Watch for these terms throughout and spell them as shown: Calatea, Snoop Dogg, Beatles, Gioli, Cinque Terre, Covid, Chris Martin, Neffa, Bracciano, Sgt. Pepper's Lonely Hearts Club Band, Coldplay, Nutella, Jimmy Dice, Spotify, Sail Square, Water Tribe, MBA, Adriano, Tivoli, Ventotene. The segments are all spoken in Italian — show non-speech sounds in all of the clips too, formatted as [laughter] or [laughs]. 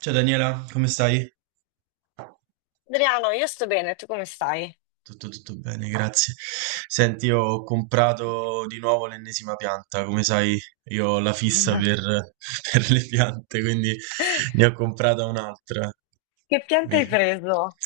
Ciao Daniela, come stai? Adriano, io sto bene, tu come stai? Tutto, tutto bene, grazie. Senti, ho comprato di nuovo l'ennesima pianta. Come sai, io ho la fissa per, [laughs] [laughs] per le piante, quindi ne ho comprata un'altra. Che piante hai Vedi? preso?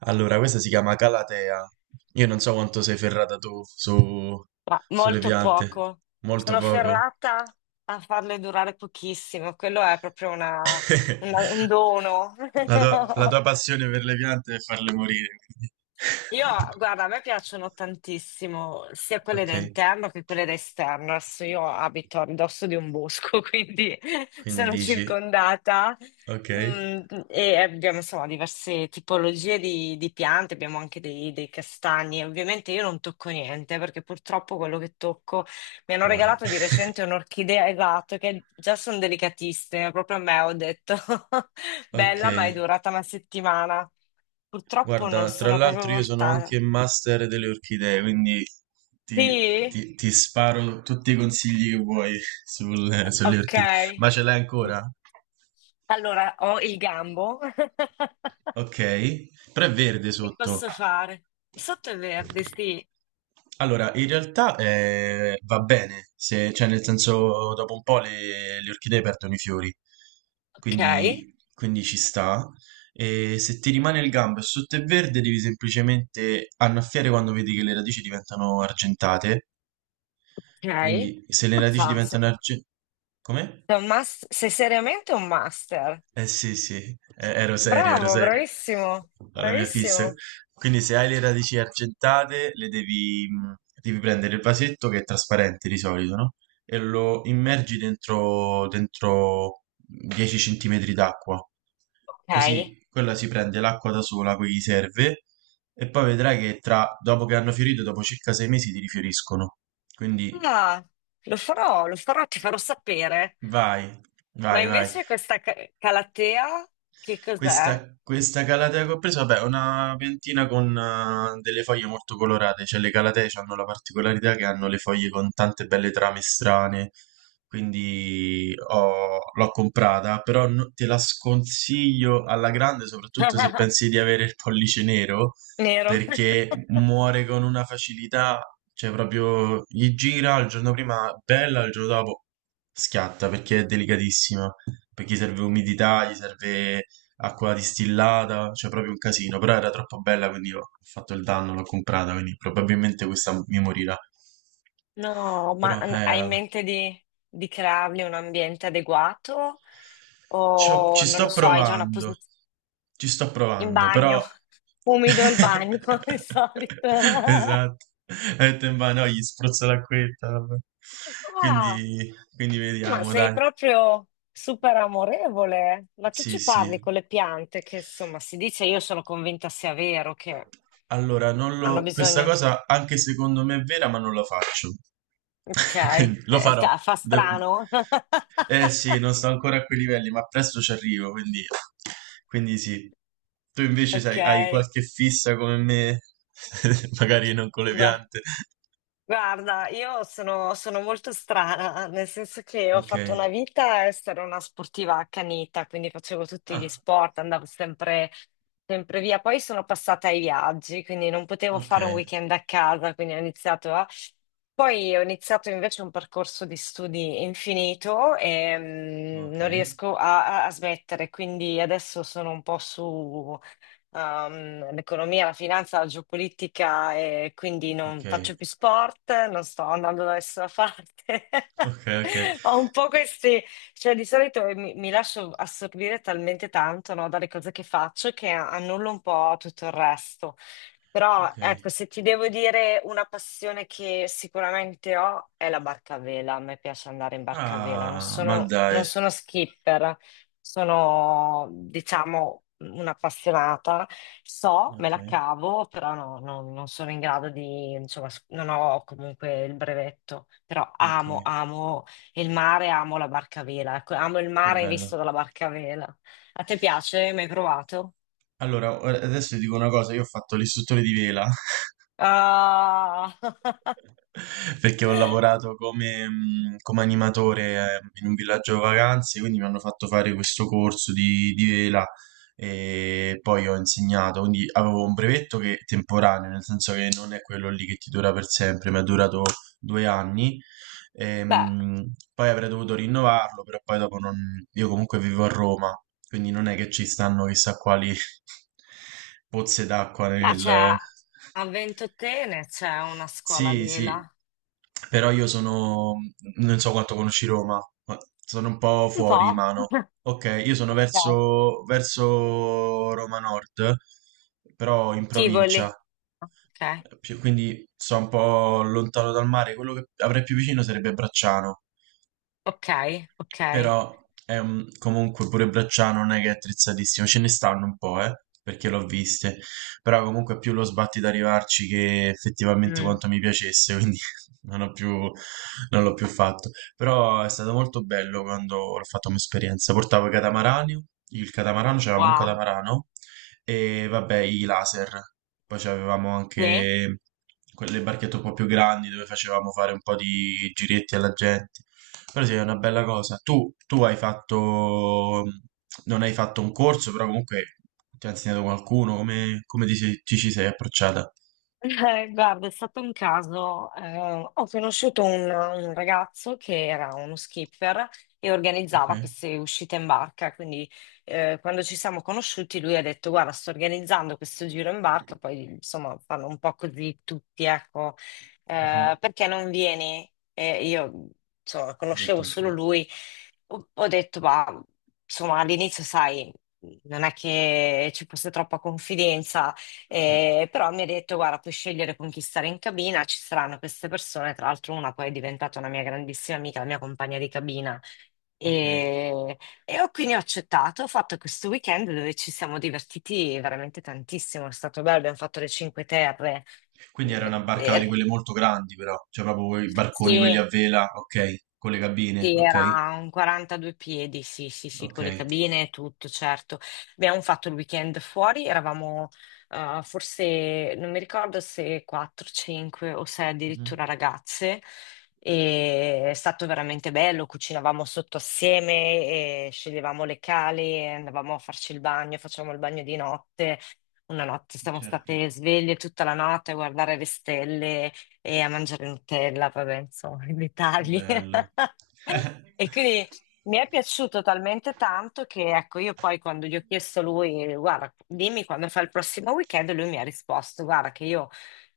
Allora, questa si chiama Calatea. Io non so quanto sei ferrata tu Ma sulle molto piante. poco. Molto Sono poco. ferrata a farle durare pochissimo. Quello è proprio un [laughs] dono. La tua, la [laughs] tua passione per le piante è farle morire, quindi. Io, guarda, a me [laughs] piacciono tantissimo sia quelle Ok, da interno che quelle da esterno. Adesso io abito a ridosso di un bosco, [laughs] quindi quindi sono dici, circondata. ok, Mm, e abbiamo insomma diverse tipologie di piante, abbiamo anche dei castagni. Ovviamente io non tocco niente perché purtroppo quello che tocco mi hanno muore. [laughs] regalato di recente un'orchidea esatto, che già sono delicatissime. Proprio a me ho detto [laughs] Ok, bella, ma è durata una settimana. Purtroppo non guarda, tra sono proprio l'altro io sono portata. anche master delle orchidee, quindi ti, Sì? ti sparo tutti i consigli che vuoi [laughs] sulle Ok. orchidee. Ma ce l'hai ancora? Allora, ho il gambo. [laughs] Ok, però è verde Che sotto. posso fare? Il sotto è verde, sì. Allora, in realtà va bene, cioè nel senso dopo un po' le orchidee perdono i fiori, Ok, quindi ci sta. E se ti rimane il gambo e sotto è verde, devi semplicemente annaffiare quando vedi che le radici diventano argentate. ok. Quindi se le radici Mazza, diventano argentate. Come? Sei seriamente un master. Eh sì, sì, ero Bravo, serio bravissimo, alla mia fissa. bravissimo. Quindi se hai le radici argentate, le devi, devi prendere il vasetto che è trasparente di solito, no? E lo immergi dentro 10 centimetri d'acqua. Ok. Così quella si prende l'acqua da sola, a cui gli serve, e poi vedrai che dopo che hanno fiorito, dopo circa 6 mesi ti rifioriscono. Quindi Ah, lo farò, ti farò sapere. vai, Ma vai, vai. invece questa calatea, che cos'è? Questa calatea che ho preso, vabbè, è una piantina con delle foglie molto colorate, cioè le calatee hanno la particolarità che hanno le foglie con tante belle trame strane, quindi l'ho comprata, però te la sconsiglio alla grande, soprattutto se [laughs] pensi di avere il pollice nero, Nero. perché [laughs] muore con una facilità, cioè proprio gli gira il giorno prima, bella, il giorno dopo schiatta, perché è delicatissima perché gli serve umidità, gli serve acqua distillata, cioè proprio un casino, però era troppo bella, quindi ho fatto il danno, l'ho comprata, quindi probabilmente questa mi morirà. No, Però hai in mente di creargli un ambiente adeguato? ci ho- O ci non lo sto so, hai già una provando, posizione ci sto in provando, però. bagno, [laughs] umido il bagno [laughs] di [laughs] solito. Esatto, ha detto in mano, gli spruzzo l'acquetta, vabbè. Ah, Quindi ma vediamo, sei dai. proprio super amorevole. Ma tu Sì, ci sì. parli con le piante, che insomma si dice, io sono convinta sia vero che Allora, non hanno lo. Questa bisogno. cosa anche secondo me è vera, ma non la faccio. Ok. [laughs] Quindi lo farò. Fa De- strano. [laughs] Eh sì, non sto ancora a quei livelli, ma presto ci arrivo, quindi sì. Tu invece Ok. sai, hai qualche fissa come me, [laughs] magari non con le Gua- piante. Guarda, io sono molto strana, nel senso che ho Ok. fatto una vita a essere una sportiva accanita, quindi facevo tutti gli Ah, sport, andavo sempre via. Poi sono passata ai viaggi, quindi non potevo ok, fare un weekend a casa, quindi ho iniziato a... Poi ho iniziato invece un percorso di studi infinito e ok, non riesco a, a smettere, quindi adesso sono un po' su l'economia, la finanza, la geopolitica e quindi ok, non faccio più sport, non sto andando da nessuna parte. ok, [laughs] ok, Ho un po' questi, cioè di solito mi lascio assorbire talmente tanto, no, dalle cose che faccio che annullo un po' tutto il resto. Però ok. ecco, se ti devo dire una passione che sicuramente ho è la barca a vela. A me piace andare in barca a vela, Ah, ma dai. non sono skipper, sono, diciamo, un'appassionata, so, me Ok, la cavo, però non sono in grado di, insomma, non ho comunque il brevetto, però ok, amo il mare, amo la barca a vela, ecco, amo il che mare visto bello. dalla barca a vela. A te piace? Mi hai provato? Allora, adesso ti dico una cosa, io ho fatto l'istruttore di vela Ah, [laughs] [laughs] perché ho lavorato come animatore in un villaggio vacanze, quindi mi hanno fatto fare questo corso di vela e poi ho insegnato, quindi avevo un brevetto che è temporaneo, nel senso che non è quello lì che ti dura per sempre, mi è durato 2 anni. beh, Poi avrei dovuto rinnovarlo, però poi dopo non. Io comunque vivo a Roma, quindi non è che ci stanno chissà quali [laughs] pozze d'acqua ma c'è nel. a Ventotene c'è una scuola a Sì, sì, vela, però non so quanto conosci Roma, ma sono un po' un fuori po'. mano. [laughs] Ok, io sono Ok. verso Roma Nord, però in Tivoli. provincia, Ok, quindi sto un po' lontano dal mare. Quello che avrei più vicino sarebbe Bracciano. ok, ok. Però comunque pure Bracciano non è che è attrezzatissimo, ce ne stanno un po', perché l'ho viste, però comunque è più lo sbatti da arrivarci che effettivamente Mm, quanto mi piacesse, quindi [laughs] non ho più, non l'ho più fatto. Però è stato molto bello quando l'ho fatto come esperienza. Portavo i catamarani, il catamarano, c'avevamo un wow. catamarano e vabbè i laser, poi avevamo Beh, anche quelle barchette un po' più grandi dove facevamo fare un po' di giretti alla gente. Però sì, è una bella cosa. Tu hai fatto, non hai fatto un corso, però comunque ti ha insegnato qualcuno, come ti ci sei approcciata? Guarda, è stato un caso. Ho conosciuto un ragazzo che era uno skipper e Ok? organizzava queste uscite in barca. Quindi, quando ci siamo conosciuti, lui ha detto: Guarda, sto organizzando questo giro in barca. Poi, insomma, fanno un po' così tutti, ecco. Mhm. Perché non vieni? E io, insomma, Hai detto, conoscevo solo lui. Ho detto, ma insomma, all'inizio, sai, non è che ci fosse troppa confidenza. certo, Però mi ha detto, guarda, puoi scegliere con chi stare in cabina, ci saranno queste persone, tra l'altro una poi è diventata una mia grandissima amica, la mia compagna di cabina. ok. E, e ho quindi ho accettato, ho fatto questo weekend dove ci siamo divertiti veramente tantissimo, è stato bello, abbiamo fatto le Cinque Terre. Quindi Mm, era una barca di quelle molto grandi, però, cioè proprio quei barconi, quelli sì, a vela, ok, con le cabine, Sì, ok, era un 42 piedi, sì, sì, sì, ok. con le cabine e tutto, certo. Abbiamo fatto il weekend fuori, eravamo forse, non mi ricordo se 4, 5 o 6 Mhm. addirittura ragazze, e è stato veramente bello, cucinavamo sotto assieme, e sceglievamo le cali, andavamo a farci il bagno, facevamo il bagno di notte. Una notte siamo Certo. state sveglie tutta la notte a guardare le stelle e a mangiare Nutella, vabbè, insomma, i Che dettagli. belle. [laughs] [laughs] E quindi mi è piaciuto talmente tanto che, ecco, io poi quando gli ho chiesto a lui, guarda, dimmi quando fa il prossimo weekend, lui mi ha risposto, guarda, che io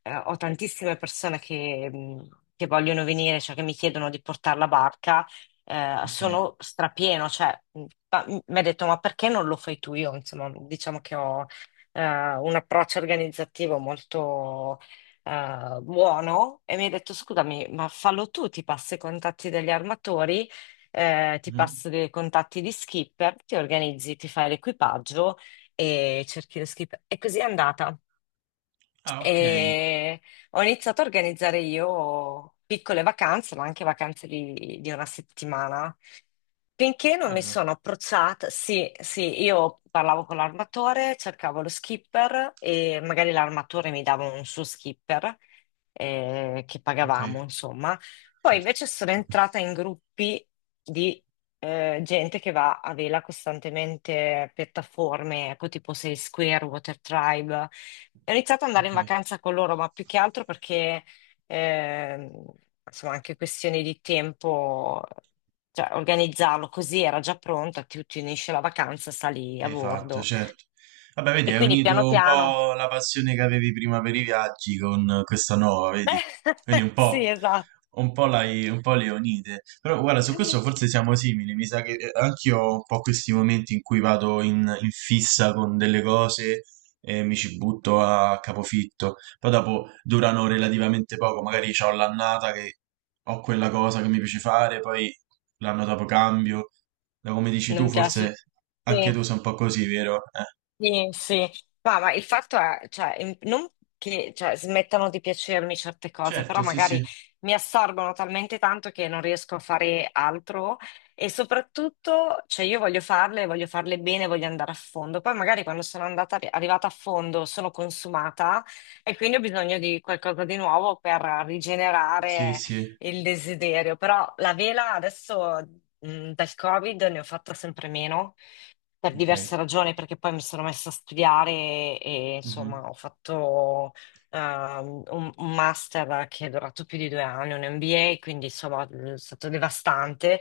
ho tantissime persone che vogliono venire, cioè che mi chiedono di portare la barca, Okay. sono strapieno, cioè, mi ha detto, ma perché non lo fai tu? Io, insomma, diciamo che ho eh, un approccio organizzativo molto buono e mi hai detto scusami, ma fallo tu, ti passo i contatti degli armatori, ti Mh-mh. passo i contatti di skipper, ti organizzi, ti fai l'equipaggio e cerchi lo skipper. E così è andata. Ah, okay. E ho iniziato a organizzare io piccole vacanze, ma anche vacanze di una settimana. Finché non mi Bello. sono approcciata, sì, sì, io parlavo con l'armatore, cercavo lo skipper e magari l'armatore mi dava un suo skipper che Okay, pagavamo, insomma. Poi certo. invece sono entrata in gruppi di gente che va a vela costantemente, piattaforme, ecco tipo Sail Square, Water Tribe. Ho iniziato ad andare in Okay. vacanza con loro, ma più che altro perché, ehm, insomma, anche questioni di tempo, cioè organizzarlo così era già pronta, ti unisci alla vacanza, sali a Hai fatto, bordo. certo. Vabbè, vedi, E hai quindi piano unito un piano... po' la passione che avevi prima per i viaggi con questa nuova, vedi? Quindi [laughs] un Sì, po', esatto. un po', un po' le unite. Però guarda, su questo forse siamo simili. Mi sa che anch'io ho un po' questi momenti in cui vado in fissa con delle cose e mi ci butto a capofitto. Poi dopo durano relativamente poco, magari ho l'annata che ho quella cosa che mi piace fare, poi l'anno dopo cambio. Da come dici tu, Non forse piace. anche Sì. tu sei un po' così, vero? Sì, sì. Ma il fatto è, cioè, non che cioè, smettano di piacermi certe cose, Certo, però sì, magari sì. mi assorbono talmente tanto che non riesco a fare altro e soprattutto, cioè, io voglio farle bene, voglio andare a fondo. Poi magari quando sono andata, arrivata a fondo sono consumata e quindi ho bisogno di qualcosa di nuovo per Sì, rigenerare sì. il desiderio. Però la vela adesso, dal Covid ne ho fatta sempre meno per Ok. diverse ragioni, perché poi mi sono messa a studiare e Mhm. insomma ho fatto un master che è durato più di due anni, un MBA, quindi insomma è stato devastante.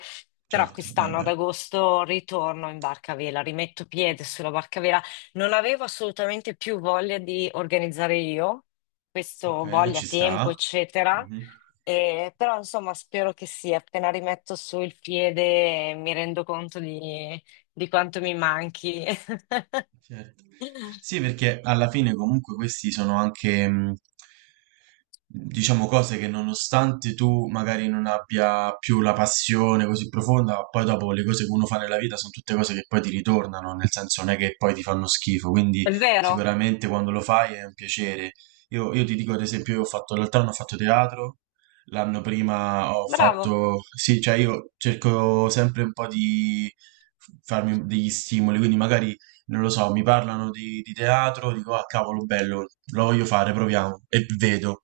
Però Certo, eh quest'anno ad beh. agosto ritorno in barcavela, rimetto piede sulla barcavela. Non avevo assolutamente più voglia di organizzare io, Ok, questo voglia, ci tempo, sta. eccetera. Mhm. Però insomma spero che sì, appena rimetto su il piede mi rendo conto di quanto mi manchi. [laughs] Certo. Sì, perché alla fine comunque questi sono anche, diciamo, cose che nonostante tu magari non abbia più la passione così profonda, poi dopo le cose che uno fa nella vita sono tutte cose che poi ti ritornano, nel senso non è che poi ti fanno schifo, quindi È vero, sicuramente quando lo fai è un piacere. Io ti dico, ad esempio, io ho fatto l'altro anno ho fatto teatro, l'anno prima ho bravo. fatto, sì, cioè io cerco sempre un po' di farmi degli stimoli, quindi magari non lo so, mi parlano di teatro, dico, ah cavolo, bello, lo voglio fare, proviamo, e vedo.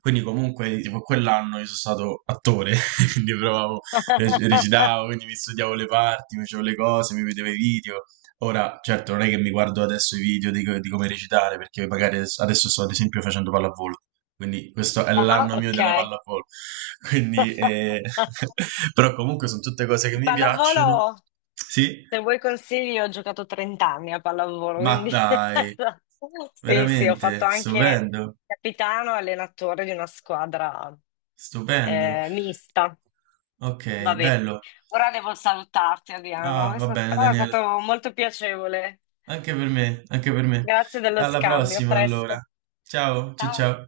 Quindi comunque, tipo, quell'anno io sono stato attore, [laughs] quindi provavo, [laughs] recitavo, quindi mi studiavo le parti, mi facevo le cose, mi vedevo i video. Ora, certo, non è che mi guardo adesso i video di come recitare, perché magari adesso sto ad esempio facendo pallavolo, quindi questo è Ah, l'anno mio ok. della pallavolo. [laughs] Quindi, [laughs] [laughs] però comunque sono tutte cose che mi piacciono, Pallavolo, sì, se vuoi consigli, ho giocato 30 anni a pallavolo, ma quindi dai, [laughs] sì, sì, ho veramente fatto anche stupendo, capitano e allenatore di una squadra stupendo. Mista. Ok, Vabbè, bello. ora devo salutarti, Adriano, Ah, è va bene, però è Daniele. stato molto piacevole. Anche per me, anche per me. Grazie dello Alla scambio, a prossima, allora. presto. Ciao, ciao, Ciao. ciao.